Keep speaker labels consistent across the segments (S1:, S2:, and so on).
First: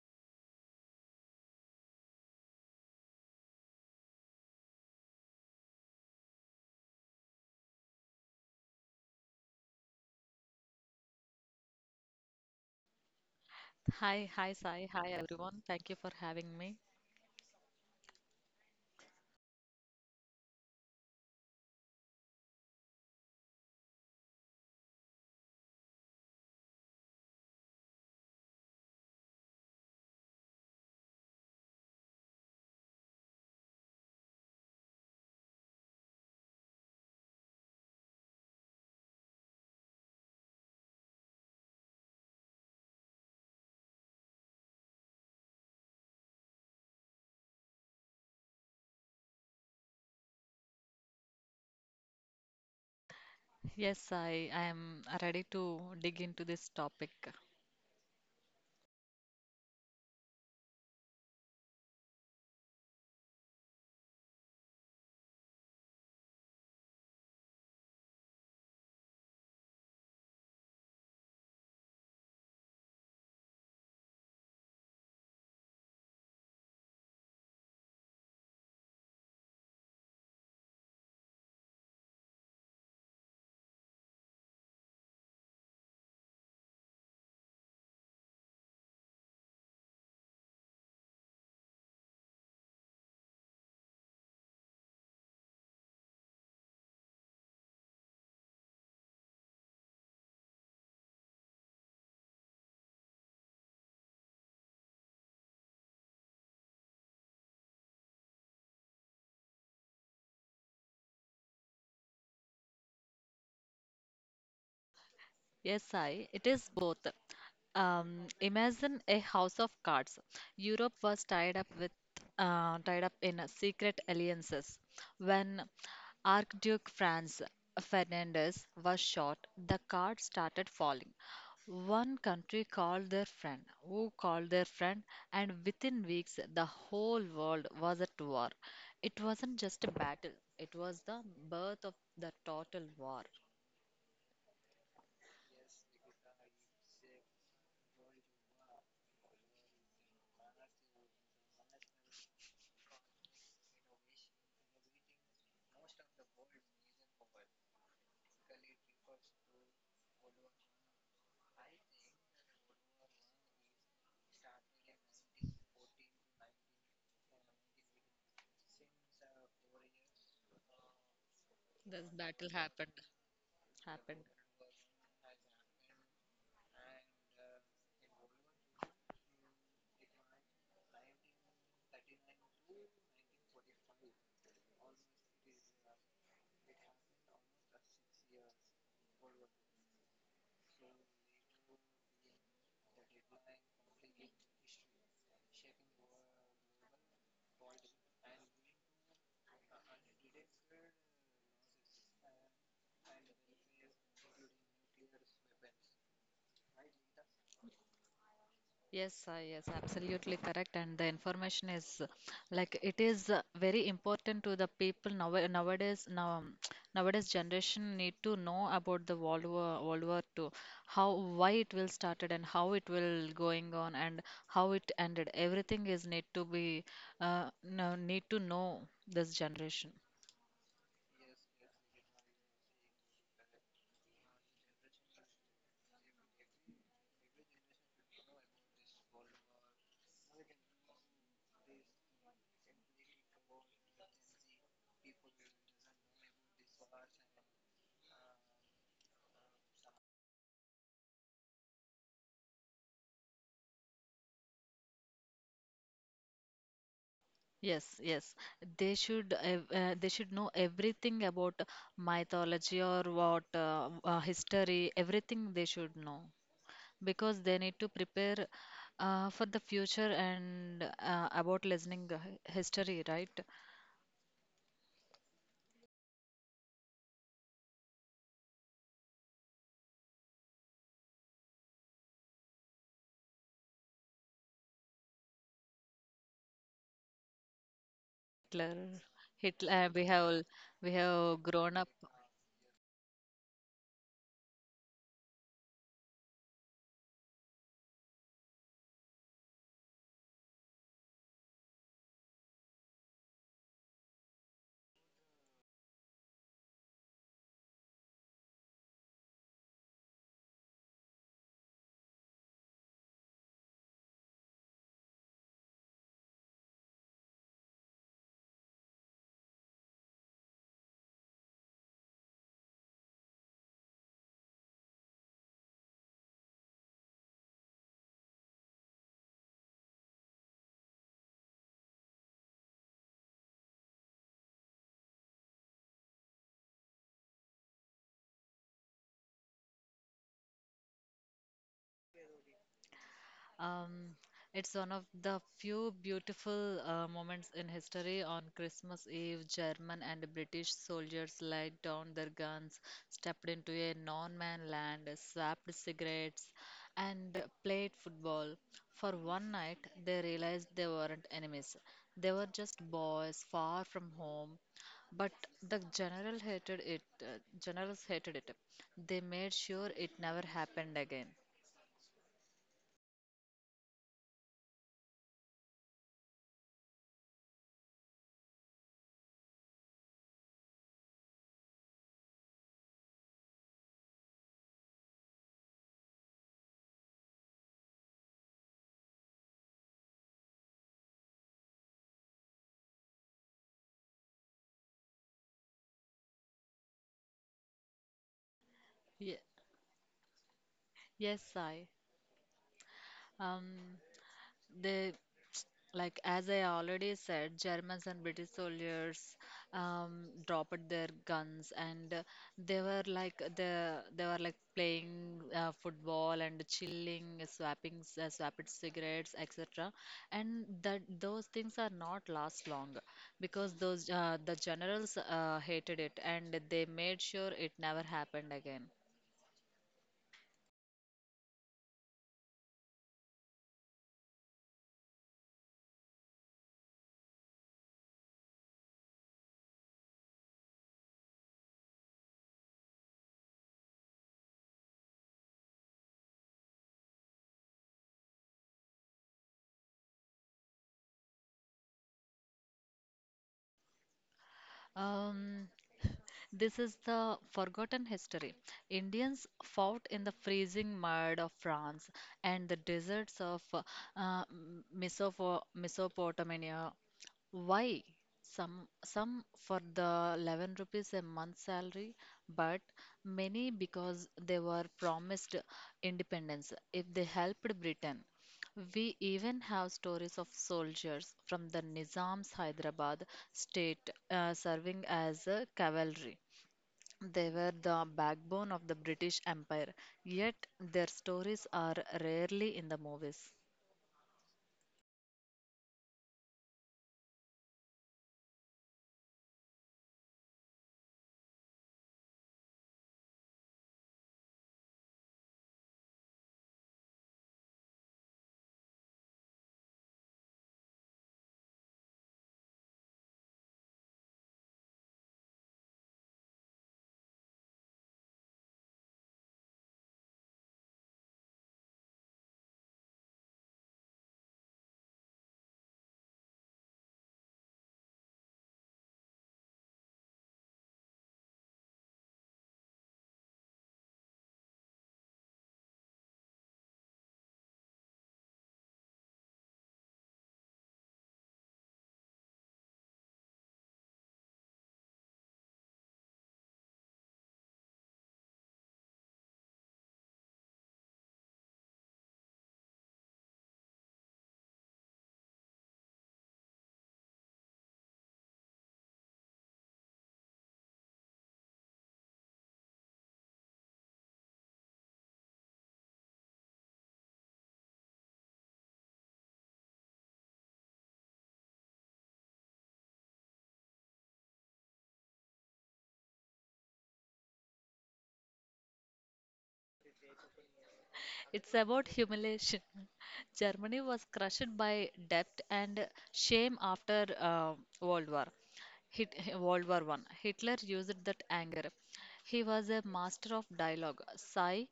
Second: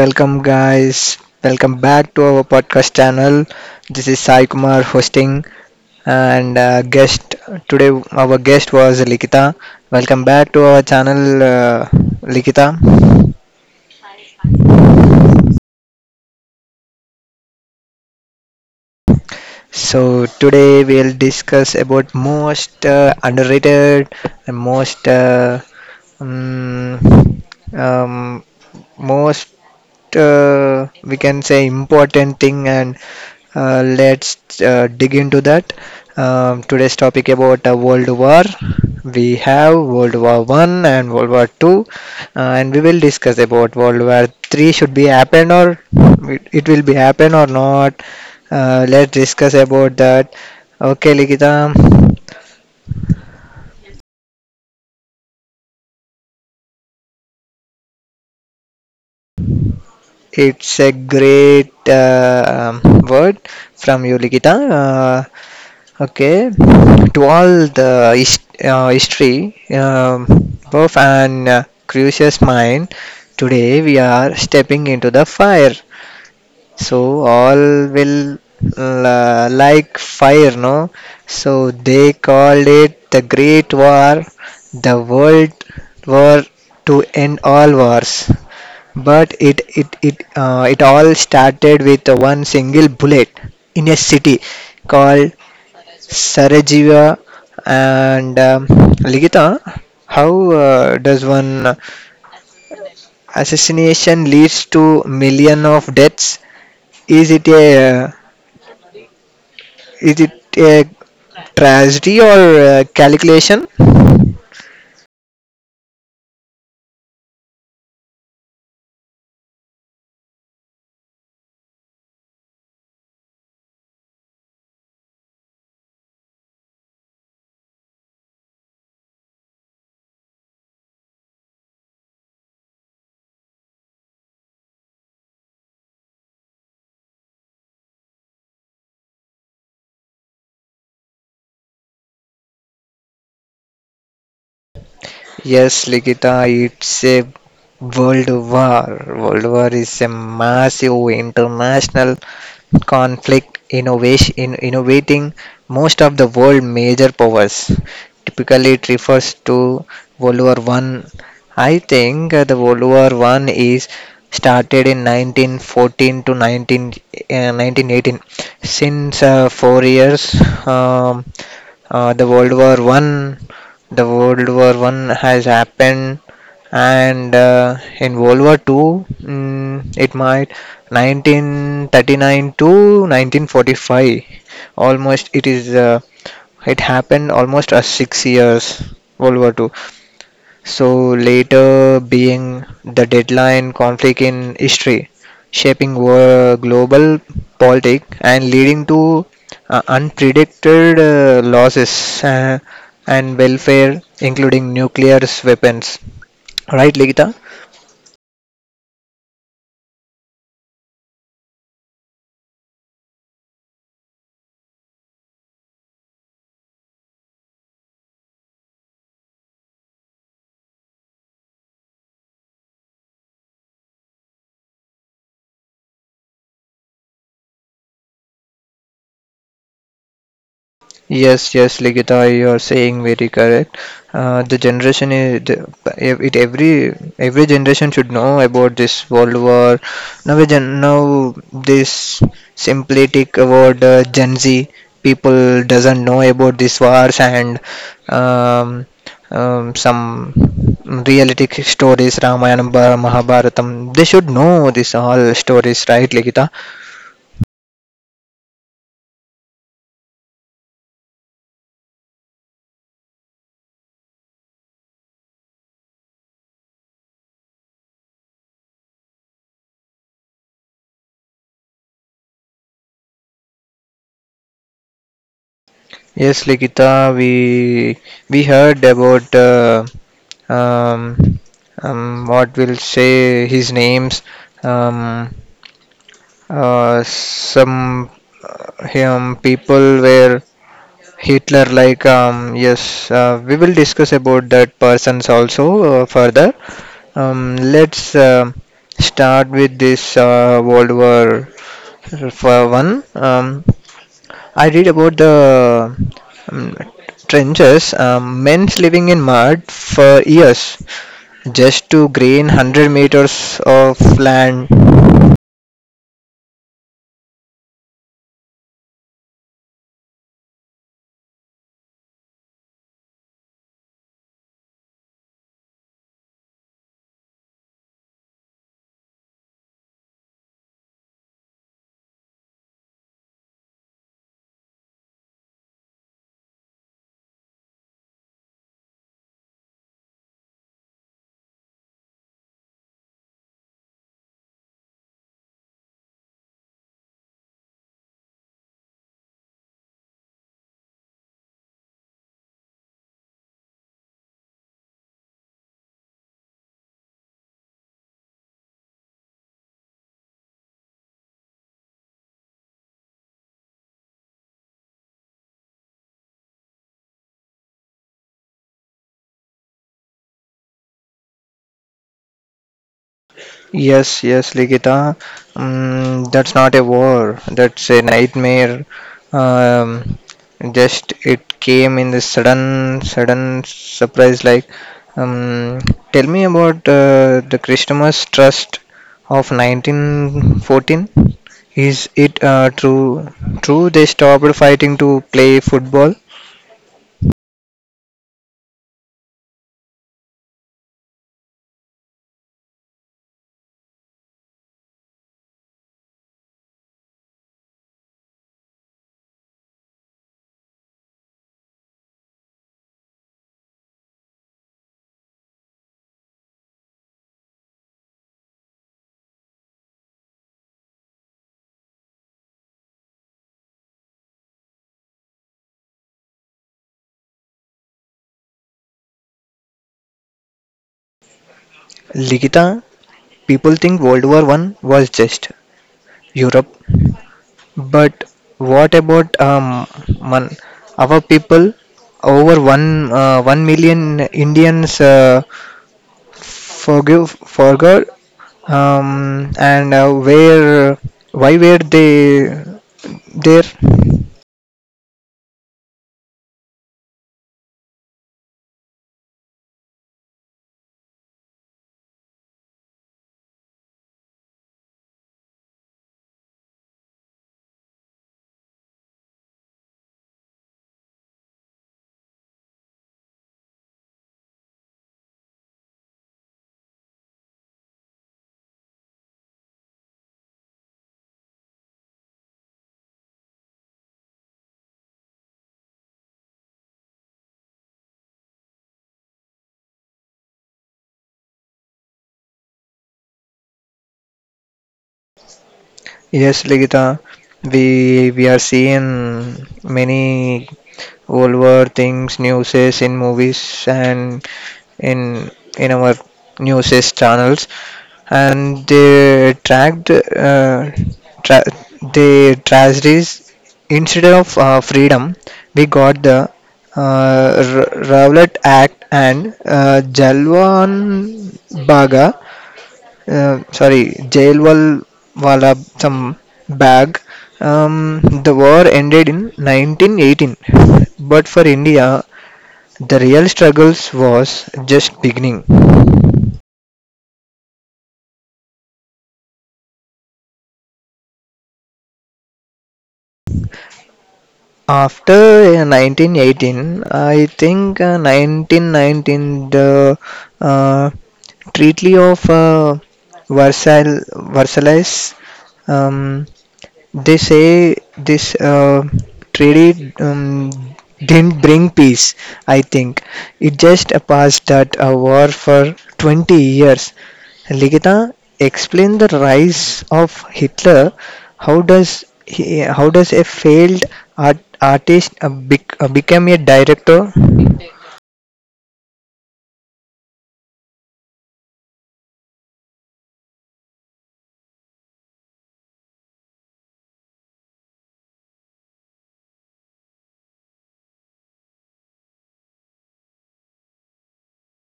S1: welcome, guys. Welcome back to our podcast channel. This is Sai Kumar hosting, and guest today, our guest was Likita. Welcome back to our channel, Likita.
S2: Hi, hi, Sai. Hi, everyone. Thank you for having me.
S1: So, today we'll discuss about most underrated and most um, um, most we can say important thing, and let's dig into that. Today's topic about world war: we have world war 1 and world war 2, and we will discuss about world war 3. Should be happen, or it will be happen or not? Let's discuss about that, okay Likita?
S2: Yes, I am ready to dig into this topic.
S1: It's a great word from you, Likita. Okay, to all the history, of an curious mind, today we are stepping into the fire. So all will like fire, no? So they called it the Great War, the World War to end all wars. But it all started with one single bullet in a city called Sarajevo. And Ligita, how does one assassination leads to million of deaths? Is it a uh, Is it a tragedy or a calculation?
S2: Yes, I. It is both. Imagine a house of cards. Europe was tied up with, tied up in secret alliances. When Archduke Franz Ferdinand was shot, the cards started falling. One country called their friend, who called their friend, and within weeks, the whole world was at war. It wasn't just a battle; it was the birth of the total war.
S1: Yes, Likita, it's a world war. World war is a massive international conflict innovation in innovating most of the world major powers. Typically, it refers to World War One. I think the World War One is started in 1914 to 1918. Since 4 years, um,
S2: This
S1: uh, the
S2: battle
S1: World War
S2: happened.
S1: One the
S2: Happened.
S1: World War One has happened, and in World War Two, mm, it might 1939 to 1945. Almost it is. It happened almost 6 years. World War Two. So later being the deadline conflict in history, shaping global politics and leading to unpredicted losses and welfare, including nuclear weapons. Right, Ligita?
S2: Yes, yes, absolutely correct. And the information is like it is very important to the people now nowadays. Now nowadays generation need to know about the World War two how why it will started and how it will going on and how it ended. Everything is need to be no, need to know this generation.
S1: Yes, yes, Ligita, you are saying very correct. The generation is the, it every generation should know about this World War. Now, now this simplistic about Gen Z people doesn't know about these wars, and um, some realistic stories, Ramayana, Mahabharatam. They should know this all stories, right, Ligita?
S2: Yes, yes. They should they should know everything about mythology or what history, everything they should know because they need to prepare for the future and about listening history, right?
S1: Yes, Likita, we heard about um, what will say his names. Um, some
S2: Hitler,
S1: him people
S2: Hitler. We
S1: were
S2: have we have
S1: Hitler
S2: grown up.
S1: like. Yes, we will discuss about that persons also further. Let's start with this World War for one. I read about the um, trenches, men's living in mud for years just to gain 100 meters of land.
S2: Um, it's one of the few beautiful moments in history. On Christmas Eve, German and British soldiers laid down their guns, stepped into a non-man land, swapped cigarettes, and played football. For one night, they realized they weren't enemies. They were just boys far from home. But the general hated it. Generals hated it. They made sure it never happened again.
S1: Yes, yes, Ligita. Mm, that's not a war. That's a nightmare. Um, just it came in this sudden surprise. Like, um, tell me about the Christmas Trust of 1914. Is it true? True, they stopped fighting to play football.
S2: Ye- yes, I. Um, they like as I already said, Germans and British soldiers dropped their guns and they were like playing football and chilling, swapped cigarettes, etc. And that those things are not last long because those the generals hated it and they made sure it never happened again.
S1: Ligita, people think World War One was just Europe. But what about mon- our people? Over 1 million Indians forgive forgot, and where why were they there?
S2: Um, This is the forgotten history. Indians fought in the freezing mud of France and the deserts of Mesopotamia. Why? Some for the 11 rupees a month salary, but many because they were promised independence if they helped Britain. We even have stories of soldiers from the Nizam's Hyderabad state serving as cavalry. They were the backbone of the British Empire, yet their stories are rarely in the movies.
S1: Yes, Ligita, we are seeing many over things, newses in movies and in in our newses channels, and they tracked tra- the tragedies instead of freedom. We got the Rowlatt Act and Jalwan Baga, sorry, Jailwal Wala some bag. The war ended in 1918, but for India, the real struggles was just beginning. After 1918, I think 1919, the uh, Treaty of Versailles, Versailles. um, They say this treaty didn't bring peace, I think. It just passed that a war for 20 years. Ligita, explain the rise of Hitler. How does a failed artist become a director?
S2: It's about humiliation. Germany was crushed by debt and shame after World War. World War One. Hitler used that anger. He was a master of dialogue. Sigh,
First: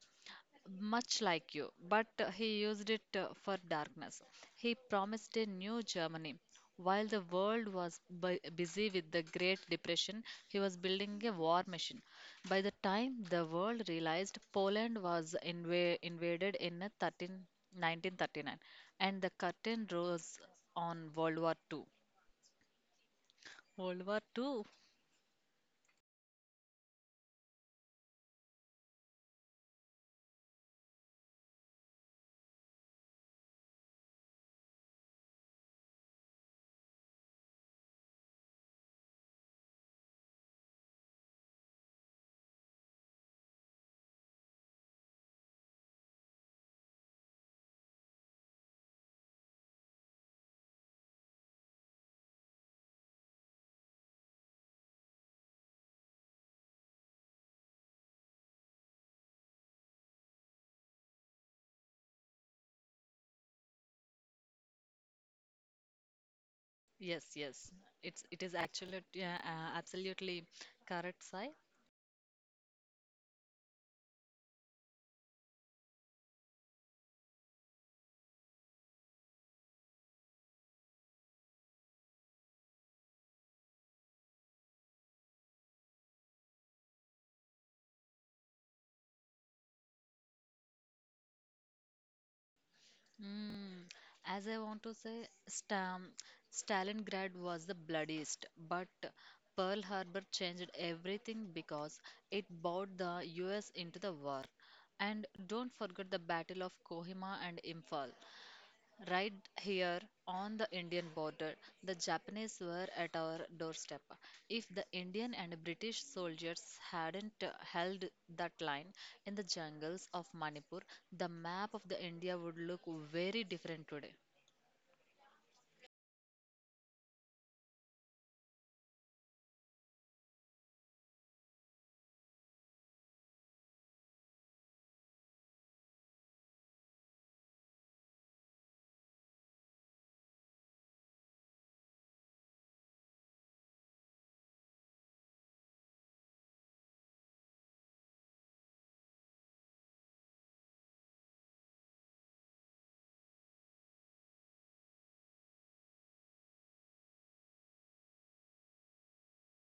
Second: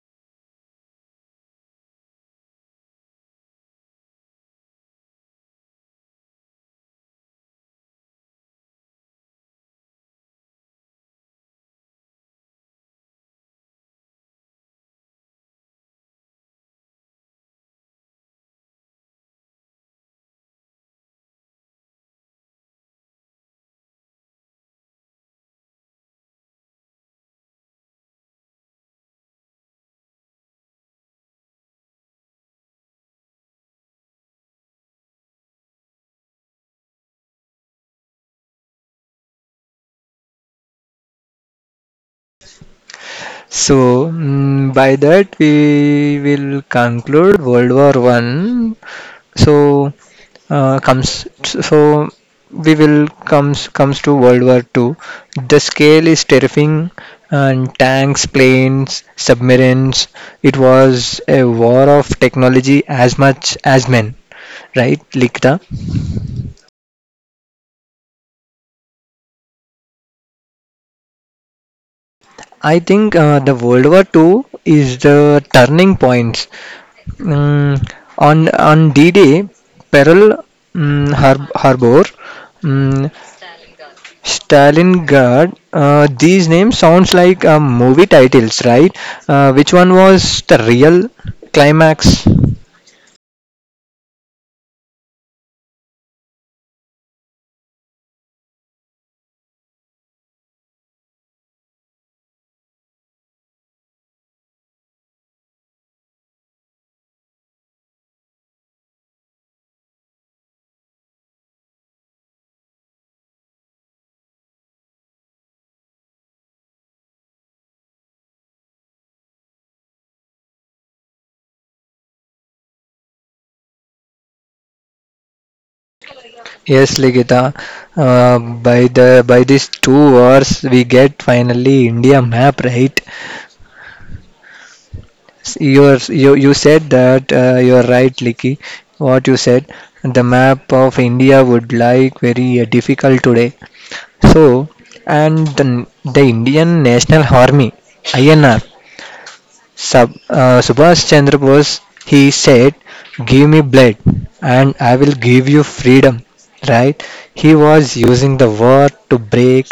S2: much like you, but he used it for darkness. He promised a new Germany. While the world was busy with the Great Depression, he was building a war machine. By the time the world realized Poland was invaded in uh, 13 1939, and the curtain rose on World War II. World War II?
S1: So, mm, by that we will conclude World War One. So, comes so we will comes to World War II. The scale is terrifying, and tanks, planes, submarines. It was a war of technology as much as men, right, Likta?
S2: Yes, yes. It is actually absolutely correct, Sai.
S1: I think the World War II is the turning points. Mm, on D-Day, Pearl, mm, Harbor, mm, Stalingrad. These names sounds like movie titles, right? Which one was the real climax?
S2: Mm, as I want to say, Stam, Stalingrad was the bloodiest, but Pearl Harbor changed everything because it brought the US into the war. And don't forget the Battle of Kohima and Imphal. Right here on the Indian border, the Japanese were at our doorstep. If the Indian and British soldiers hadn't held that line in the jungles of Manipur, the map of the India would look very different today.
S1: Yes, Ligita. By these two words, we get finally India map, right? You said that you're right, Liki. What you said, the map of India would like very difficult today. So, and the Indian National Army (INR), Subhash Chandra Bose, he said, Give me blood and I will give you freedom, right? He was using the word to break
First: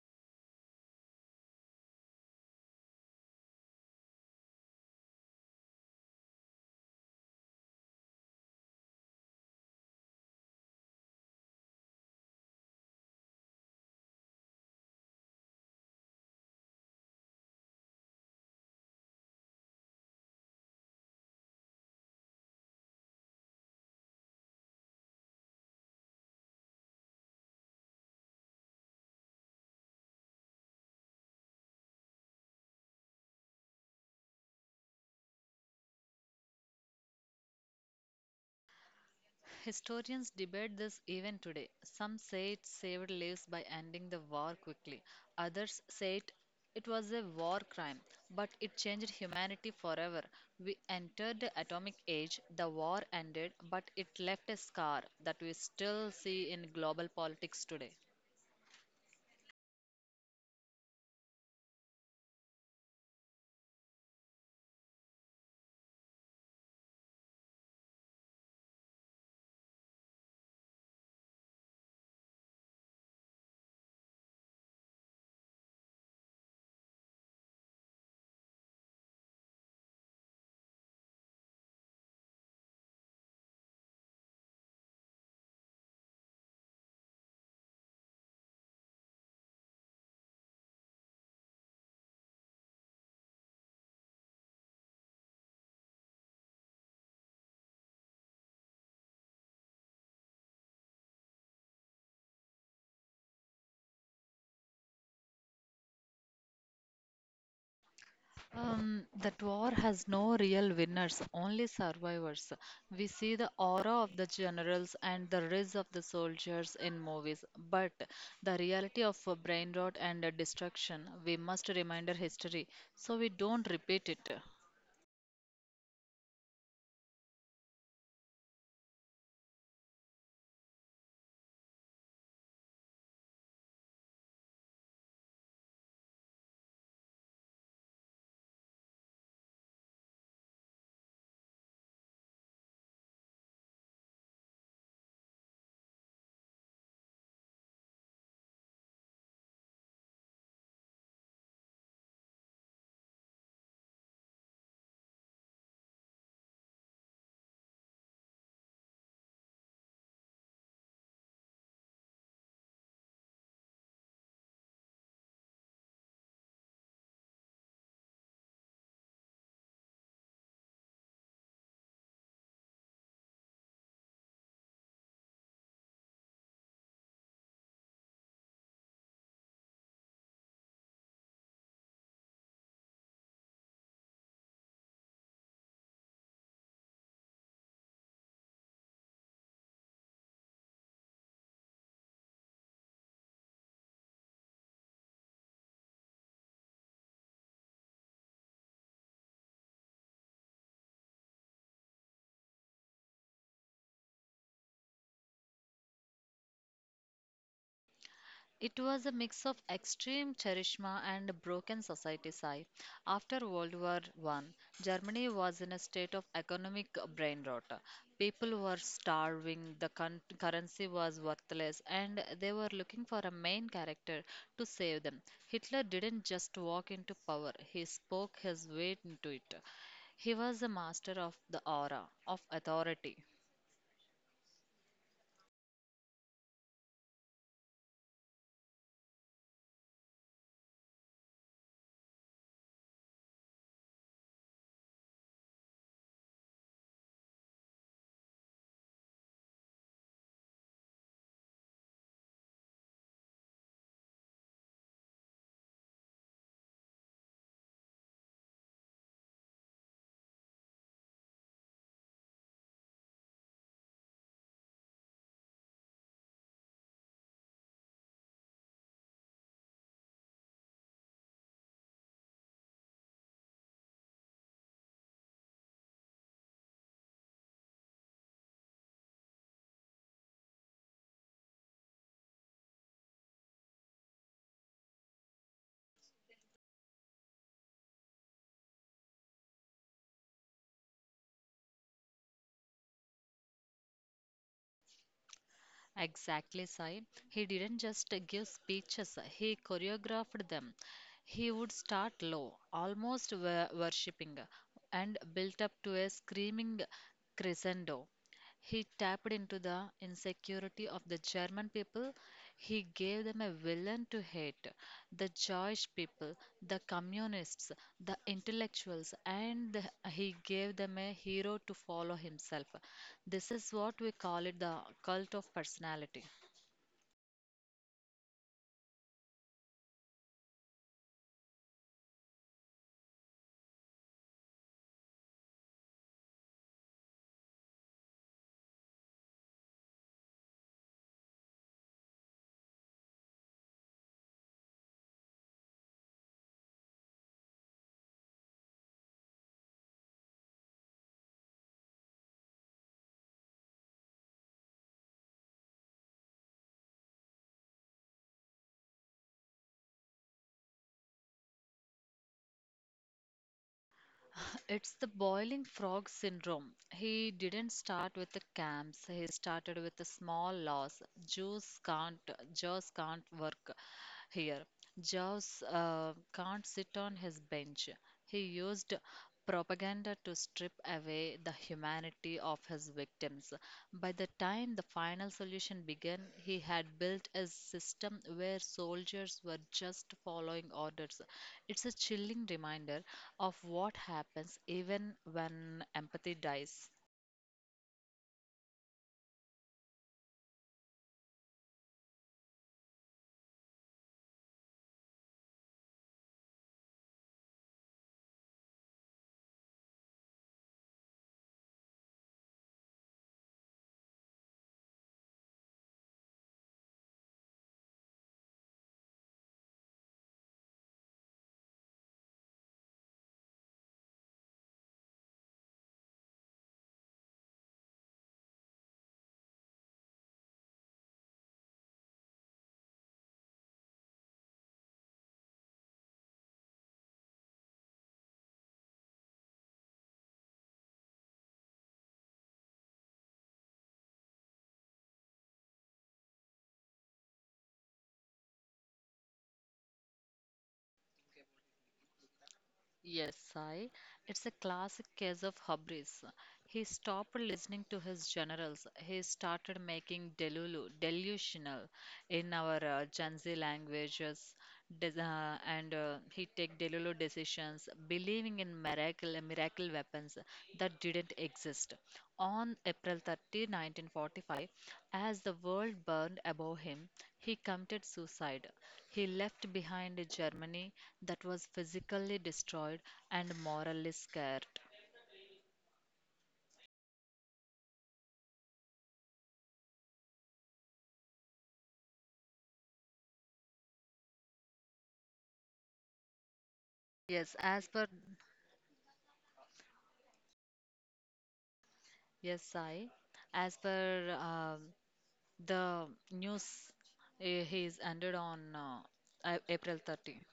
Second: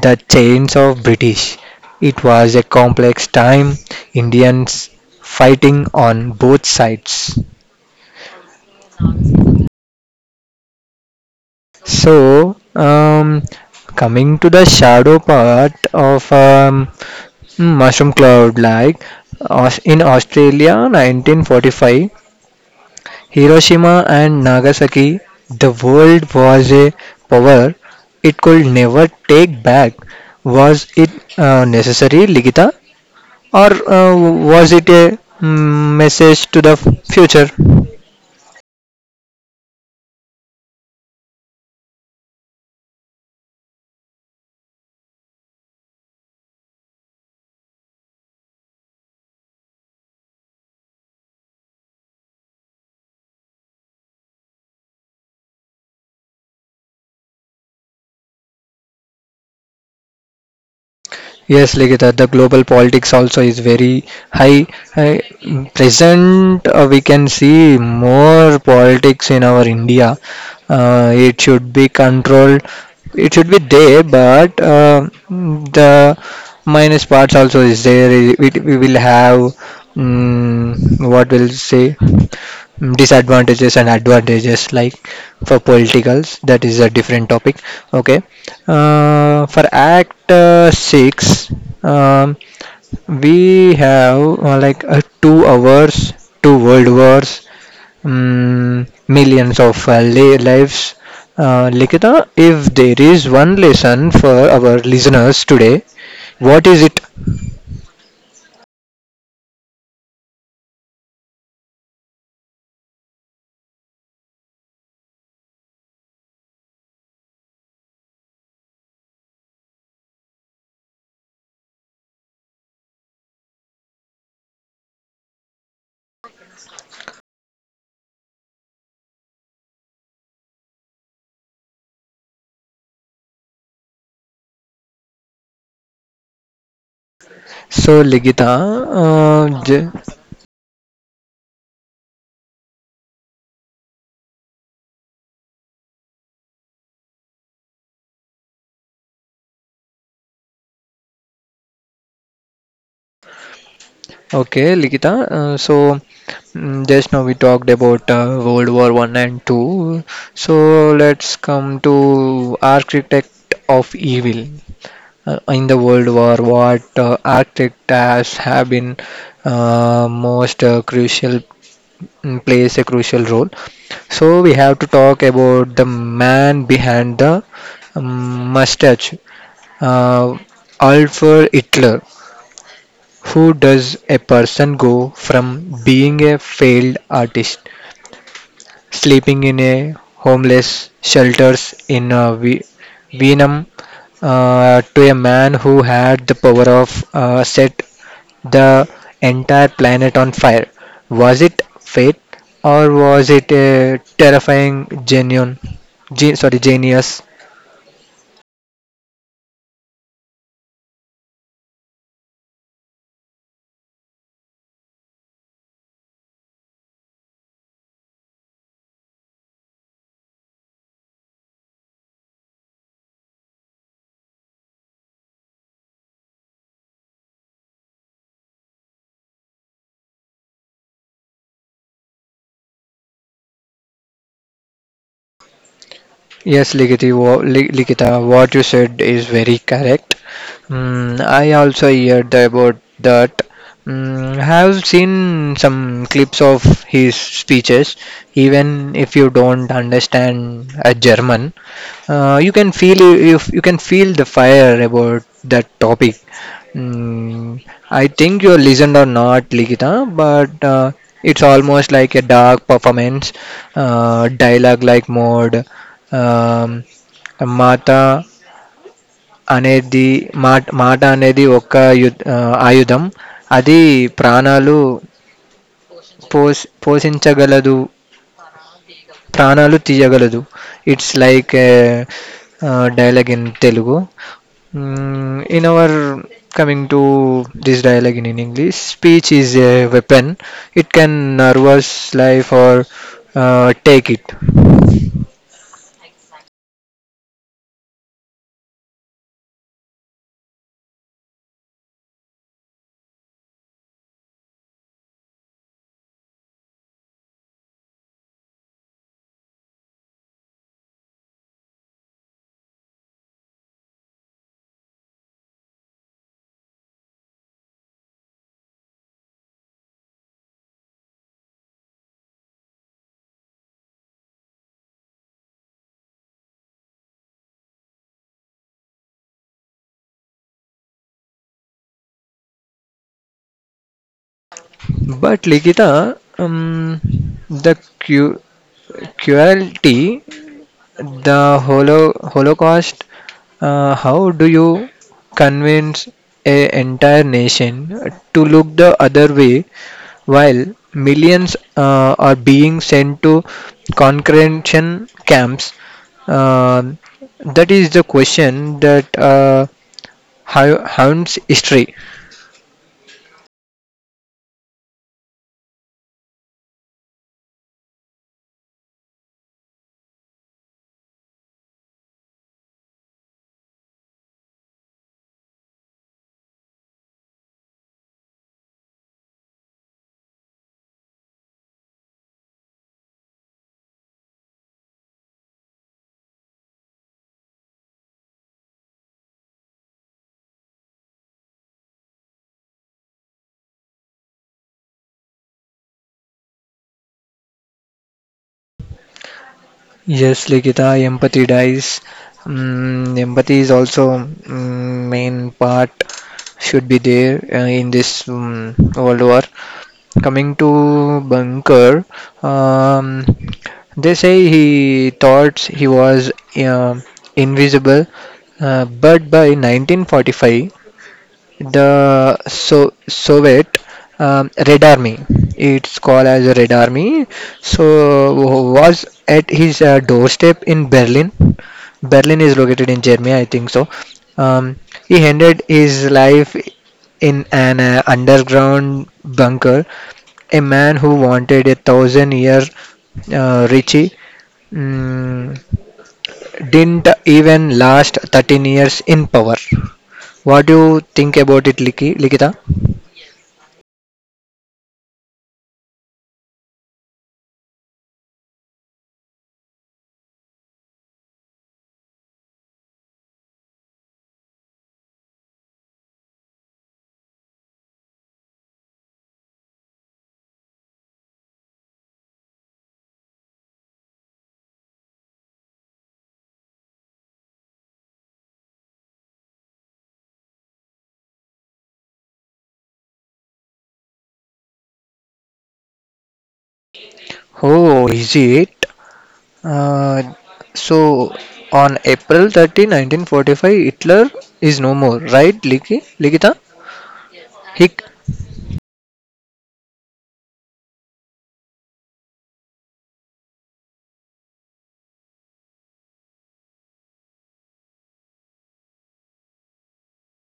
S1: the chains of British. It was a complex time, Indians fighting on both sides. So, coming to the shadow part of mushroom cloud, like in Australia 1945, Hiroshima and Nagasaki, the world was a power it could never take back. Was it necessary, Ligita? Or was it a message to the future?
S2: Historians debate this even today. Some say it saved lives by ending the war quickly. Others say it was a war crime, but it changed humanity forever. We entered the atomic age, the war ended, but it left a scar that we still see in global politics today.
S1: Yes, Ligita, the global politics also is very high. high. Present, we can see more politics in our India. It should be controlled. It should be there, but the minus parts also is there. We will have, mm, what will say disadvantages and advantages like for politicals. That is a different topic, okay? For act 6, um, we have like 2 hours, two world wars, mm, millions of lives. Likita, if there is one lesson for our listeners today, what is it?
S2: That war has no real winners, only survivors. We see the aura of the generals and the rise of the soldiers in movies, but the reality of brain rot and destruction, we must remember history so we don't repeat it.
S1: So Ligita j- okay Ligita so Just now we talked about World War One and Two, so let's come to Architect of Evil. In the World War, what architect has have been most crucial, mm, plays a crucial role. So we have to talk about the man behind the mustache, uh, Alfred Hitler. Who does a person go from being a failed artist sleeping in a homeless shelters in Vietnam to a man who had the power of set the entire planet on fire? Was it fate, or was it a terrifying genuine, genius?
S2: It was a mix of extreme charisma and a broken society sigh. After World War One, Germany was in a state of economic brain rot. People were starving, the currency was worthless, and they were looking for a main character to save them. Hitler didn't just walk into power, he spoke his way into it. He was a master of the aura, of authority.
S1: Yes, Likiti, Likita, what you said is very correct. Mm, I also heard about that. Mm, have seen some clips of his speeches. Even if you don't understand a German, you can feel the fire about that topic. Mm, I think you listened or not, Likita, but it's almost like a dark performance, dialogue-like mode. Um, మాట అనేది మాట మాట అనేది ఒక you ఆ, ఆయుధం అది ప్రాణాలు పోష్ పోషించగలదు ప్రాణాలు తీయగలదు it's like dialogue in Telugu in our coming to this dialogue in in English speech is a weapon it can nervous life or take it
S2: Exactly, Sai. He didn't just give speeches, he choreographed them. He would start low, almost worshipping, and built up to a screaming crescendo. He tapped into the insecurity of the German people. He gave them a villain to hate the Jewish people, the communists, the intellectuals, and he gave them a hero to follow himself. This is what we call it the cult of personality.
S1: But Likhita the queue cruelty, the Holocaust, how do you convince an entire nation to look the other way while millions are being sent to concentration camps? Uh, that is the question that haunts history.
S2: It's the boiling frog syndrome. He didn't start with the camps. He started with a small loss. Jews can't work here. Jews can't sit on his bench. He used propaganda to strip away the humanity of his victims. By the time the final solution began, he had built a system where soldiers were just following orders. It's a chilling reminder of what happens even when empathy dies.
S1: Yes, Likita, empathy dies. Mm, empathy is also, mm, main part should be there in this World War. Coming to Bunker, um, they say he thought he was invisible, but by 1945 the Soviet, Red Army. It's called as Red Army. So was at his doorstep in Berlin. Berlin is located in Germany, I think so. Um, he ended his life in an underground bunker. A man who wanted a thousand-year Richie, mm, didn't even last 13 years in power. What do you think about it, Likita?
S2: Yes, I. It's a classic case of hubris. He stopped listening to his generals. He started making delusional. In our Gen Z languages, des- and he take Delulu decisions, believing in miracle weapons that didn't exist. On April 30, 1945, as the world burned above him, he committed suicide. He left behind a Germany that was physically destroyed and morally scared.
S1: Oh, is it? Uh, so, on April 30, 1945, Hitler is no more, right, Liki? Likita?
S2: Yes, as
S1: Hick.
S2: per yes, I, as per the news he's ended on April 30,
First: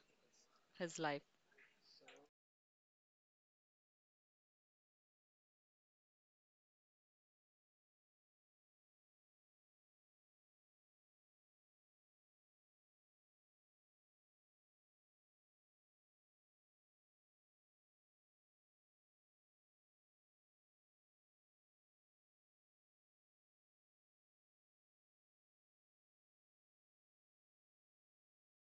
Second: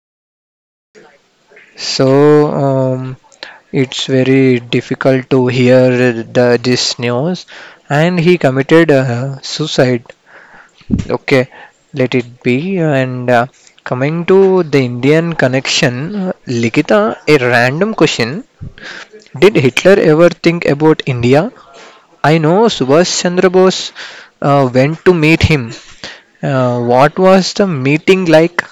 S2: his life.
S1: So, it's very difficult to hear this news. And he committed suicide. Okay, let it be. And coming to the Indian connection, Likita, a random question. Did Hitler ever think about India? I know Subhash Chandra Bose went to meet him. What was the meeting like?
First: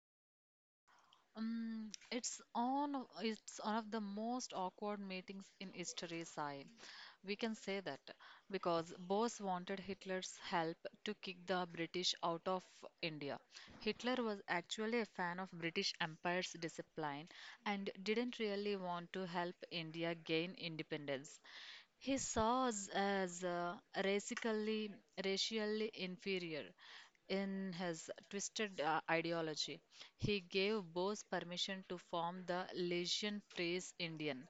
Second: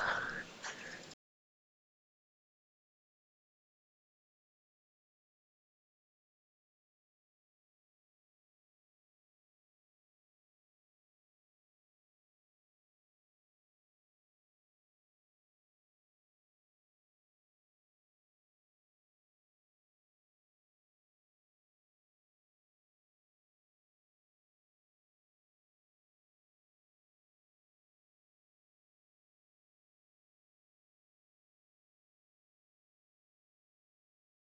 S2: It's it's one of the most awkward meetings in history, Sai. We can say that because Bose wanted Hitler's help to kick the British out of India. Hitler was actually a fan of British Empire's discipline and didn't really want to help India gain independence. He saw us as racially, racially inferior in his twisted ideology. He gave Bose permission to form the Legion Frees Indian,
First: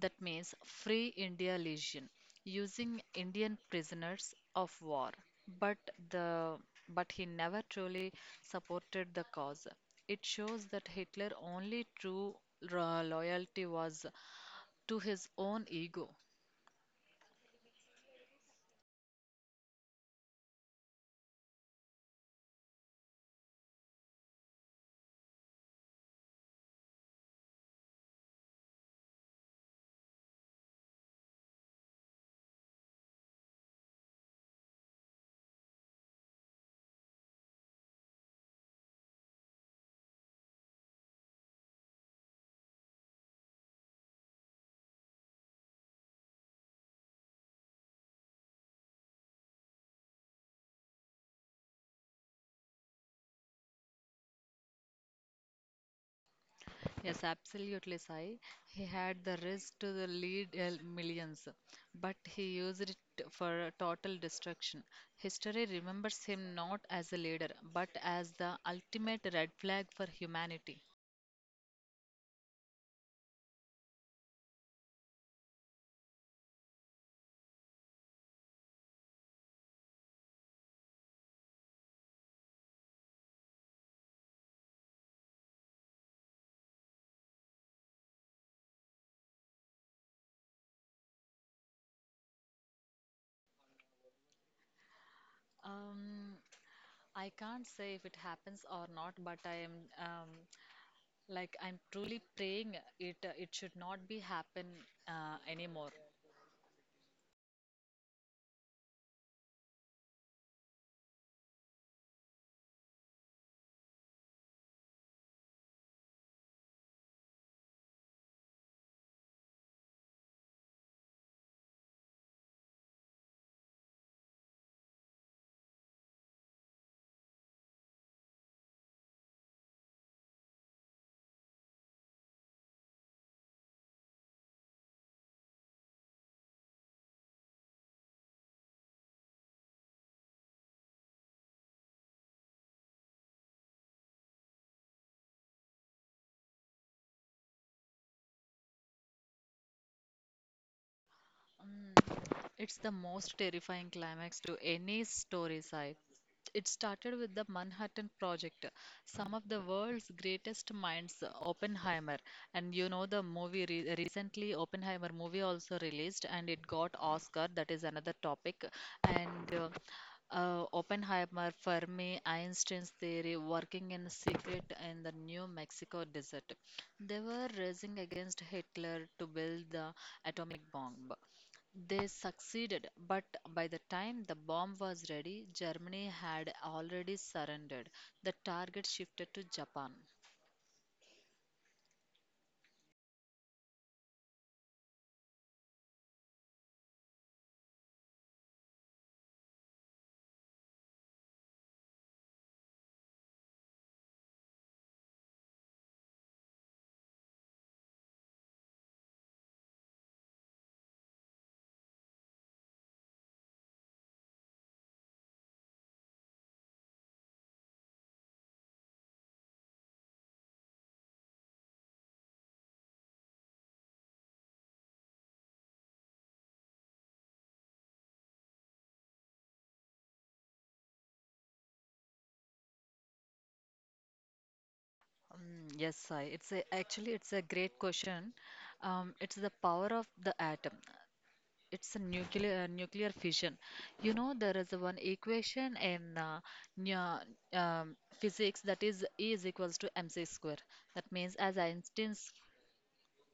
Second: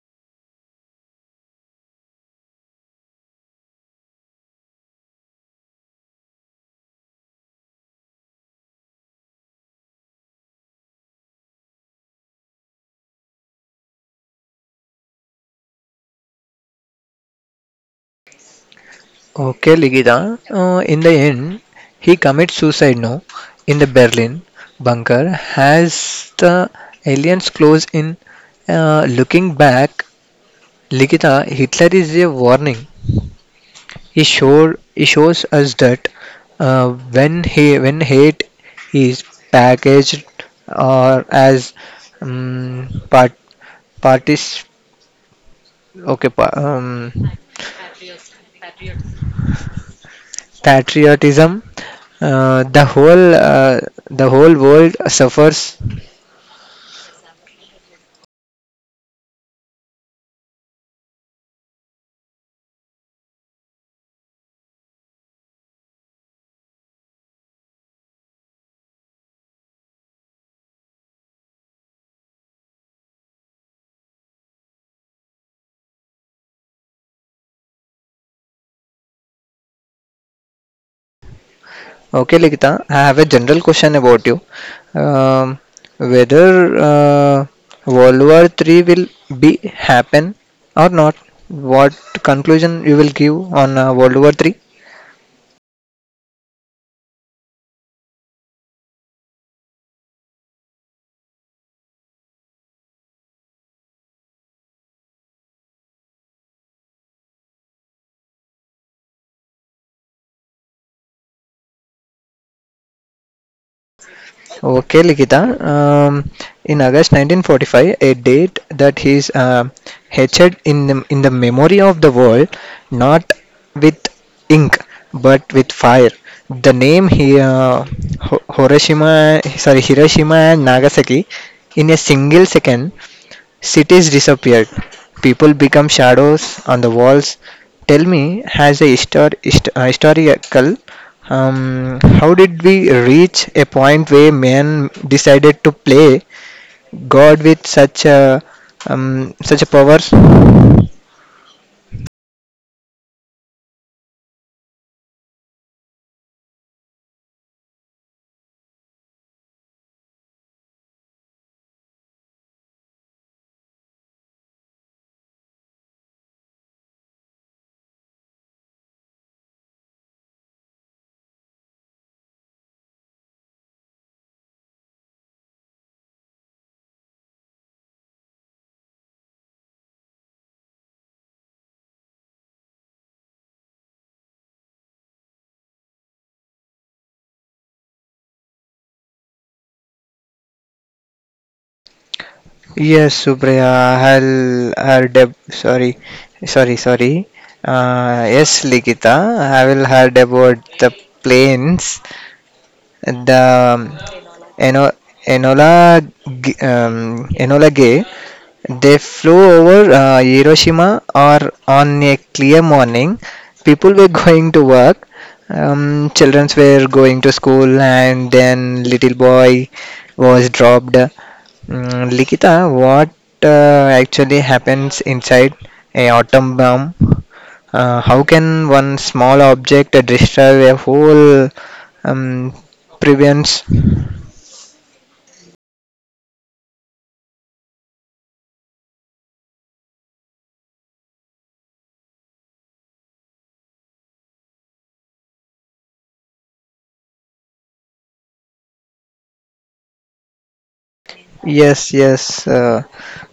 S2: that means Free India Legion, using Indian prisoners of war. But the but he never truly supported the cause. It shows that Hitler only true loyalty was to his own ego.
S1: Okay, Ligita. In the end, he commits suicide now in the Berlin bunker. Has the aliens close in? Looking back, Ligita, Hitler is a warning. He shows us that uh, when hate is packaged or as part partis okay pa- patriotism. uh, the whole uh, the whole world suffers.
S2: Yes, absolutely, Sai. He had the risk to the lead millions, but he used it for total destruction. History remembers him not as a leader, but as the ultimate red flag for humanity.
S1: Okay, Likita, I have a general question about you, um, whether uh, World War 3 will be happen or not, what conclusion you will give on World War 3?
S2: Um, I can't say if it happens or not, but I am um, I'm truly praying it it should not be happen anymore.
S1: Oh, okay, Likita. Um, in August 1945, a date that is etched in in the memory of the world, not with ink but with fire. The name here, Hiroshima, sorry, Hiroshima and Nagasaki, in a single second, cities disappeared. People become shadows on the walls. Tell me, has a histor- hist- historical. How did we reach a point where man decided to play God with such a power?
S2: Mm, it's the most terrifying climax to any story site. It started with the Manhattan Project, some of the world's greatest minds, Oppenheimer. And you know, the movie re recently, Oppenheimer movie also released and it got Oscar. That is another topic. And Oppenheimer, Fermi, Einstein's theory, working in secret in the New Mexico desert. They were racing against Hitler to build the atomic bomb. They succeeded, but by the time the bomb was ready, Germany had already surrendered. The target shifted to Japan.
S1: Yes, Supriya, I'll deb- sorry, sorry, sorry. Yes, Ligita, I will heard about the planes, the Eno, Enola, Enola Gay, they flew over Hiroshima or on a clear morning. People were going to work. Children were going to school, and then little boy was dropped. Mm, Likita, what actually happens inside a atom bomb? How can one small object destroy a whole, um, prevents.
S2: Yes, Sai. It's a, actually it's a great question. It's the power of the atom. It's a nuclear fission. You know there is one equation in nu- physics that is E is equals to mc square. That means as
S1: Yes,
S2: Einstein's
S1: yes,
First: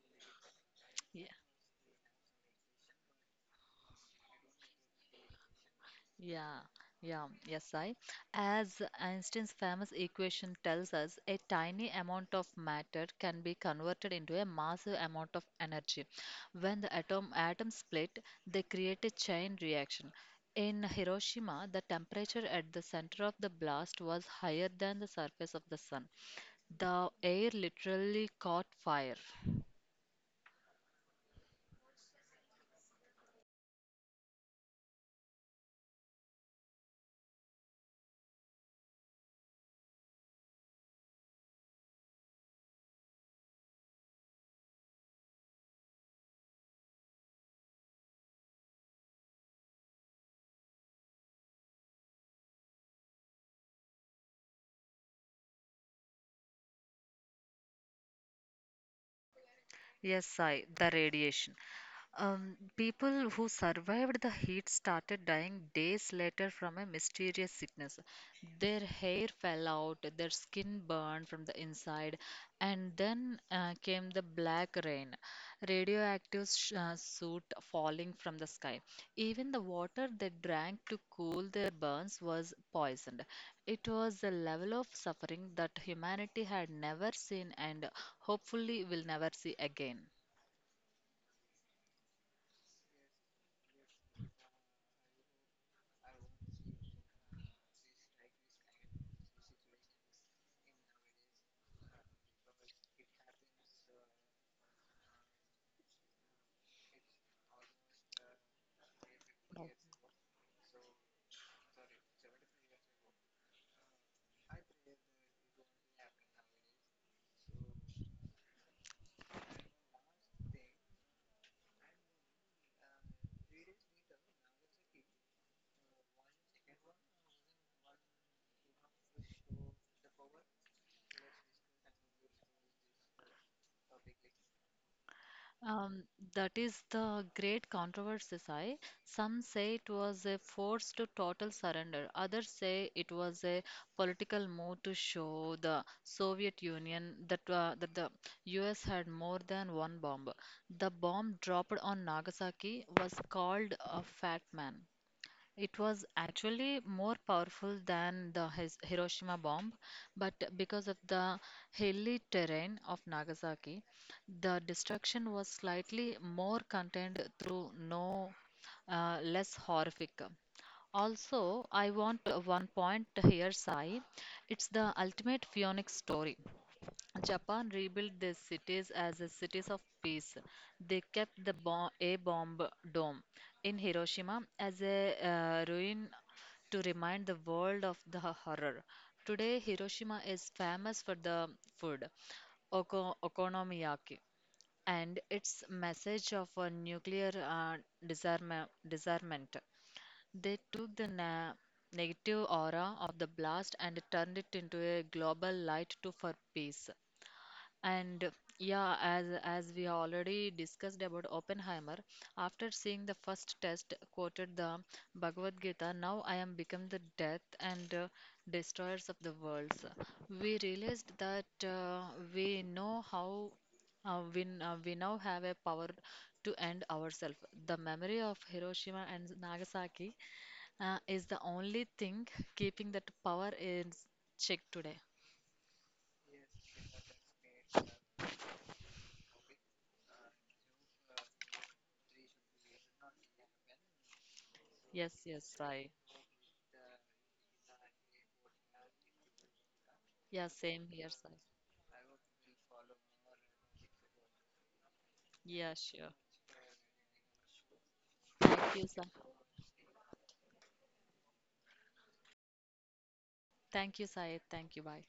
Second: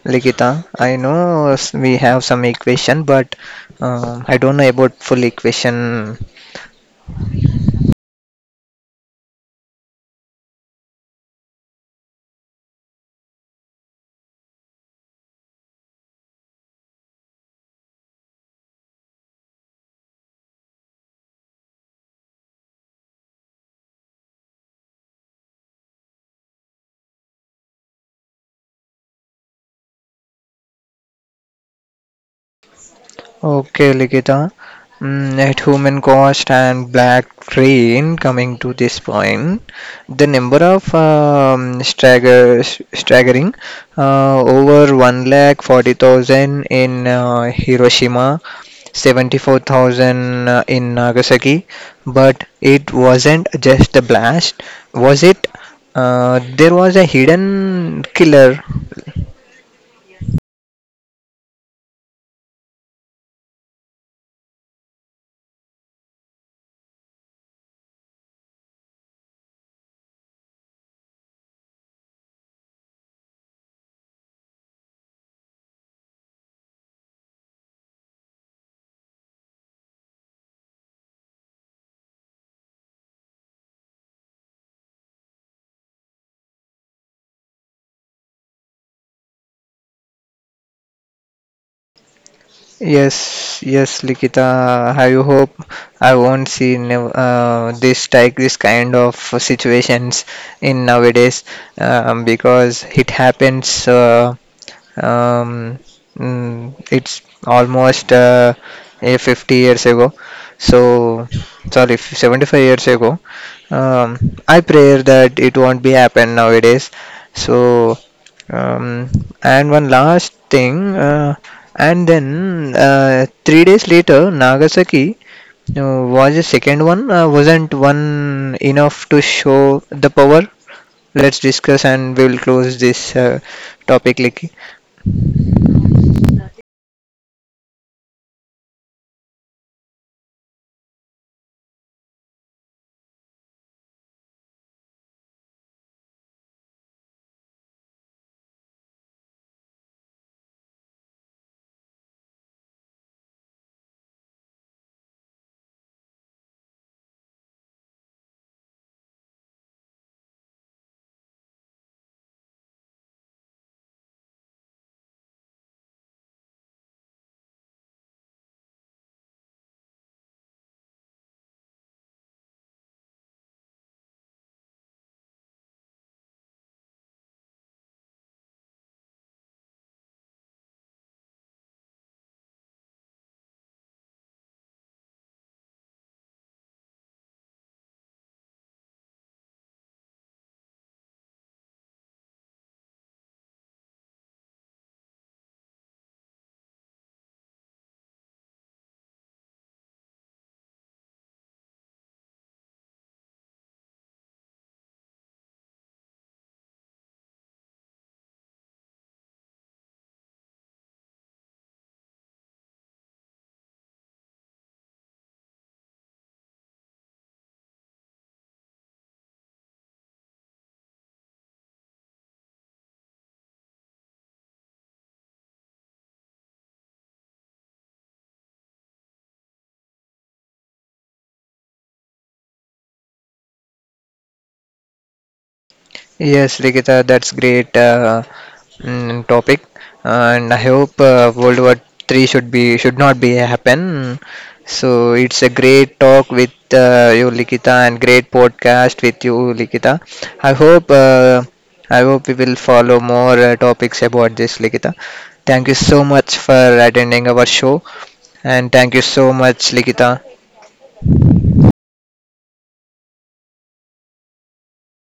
S1: Likita, I know, we have some equation, but I don't know about full equation.
S2: Yeah, yeah, yes, I. As Einstein's famous equation tells us, a tiny amount of matter can be converted into a massive amount of energy. When the atoms split, they create a chain reaction. In Hiroshima, the temperature at the center of the blast was higher than the surface of the sun. The air literally caught fire.
S1: Okay, Ligita. Mm, at human cost and black rain, coming to this point, the number of staggering over 140,000 in Hiroshima, 74,000 in Nagasaki, but it wasn't just a blast, was it? There was a hidden killer.
S2: Yes, Sai, the radiation. People who survived the heat started dying days later from a mysterious sickness. Their hair fell out, their skin burned from the inside, and then came the black rain, radioactive soot falling from the sky. Even the water they drank to cool their burns was poisoned. It was a level of suffering that humanity had never seen and hopefully will never see again.
S1: Yes, yes, Likita. I hope I won't see this kind of situations in nowadays, because it happens. Um, mm, it's almost a 50 years ago. So, sorry, 75 years ago. Um, I pray that it won't be happen nowadays. So, um, and one last thing, and then 3 days later, Nagasaki was the second one. Wasn't one enough to show the power? Let's discuss, and we'll close this topic, Liki.
S2: Um, that is the great controversy. Sai. Some say it was a forced total surrender. Others say it was a political move to show the Soviet Union that, the US had more than one bomb. The bomb dropped on Nagasaki was called a Fat Man. It was actually more powerful than the Hiroshima bomb, but because of the hilly terrain of Nagasaki, the destruction was slightly more contained through no less horrific. Also, I want one point here, Sai. It's the ultimate Phoenix story. Japan rebuilt their cities as a cities of peace. They kept the A-bomb dome in Hiroshima as a ruin to remind the world of the horror. Today, Hiroshima is famous for the food, okonomiyaki, and its message of a nuclear disarmament. They took the negative aura of the blast and turned it into a global light to for peace. And yeah, as we already discussed about Oppenheimer, after seeing the first test quoted the Bhagavad Gita, now I am become the death and destroyers of the worlds. We realized that we know how we, n- we now have a power to end ourselves. The memory of Hiroshima and Nagasaki is the only thing keeping that power in check today.
S1: Yes, Likita, that's great. Mm, topic, and I hope World War Three should not be happen. So
S2: Yes,
S1: it's a
S2: yes, right.
S1: great talk with you, Likita, and great podcast with you, Likita.
S2: Yeah,
S1: I
S2: same
S1: hope
S2: here.
S1: uh, I hope we will follow more topics about this, Likita. Thank
S2: Yeah,
S1: you so
S2: sure.
S1: much for attending our show, and
S2: Thank you,
S1: thank you so much, Likita.
S2: Thank you, Syed. Thank you. Bye.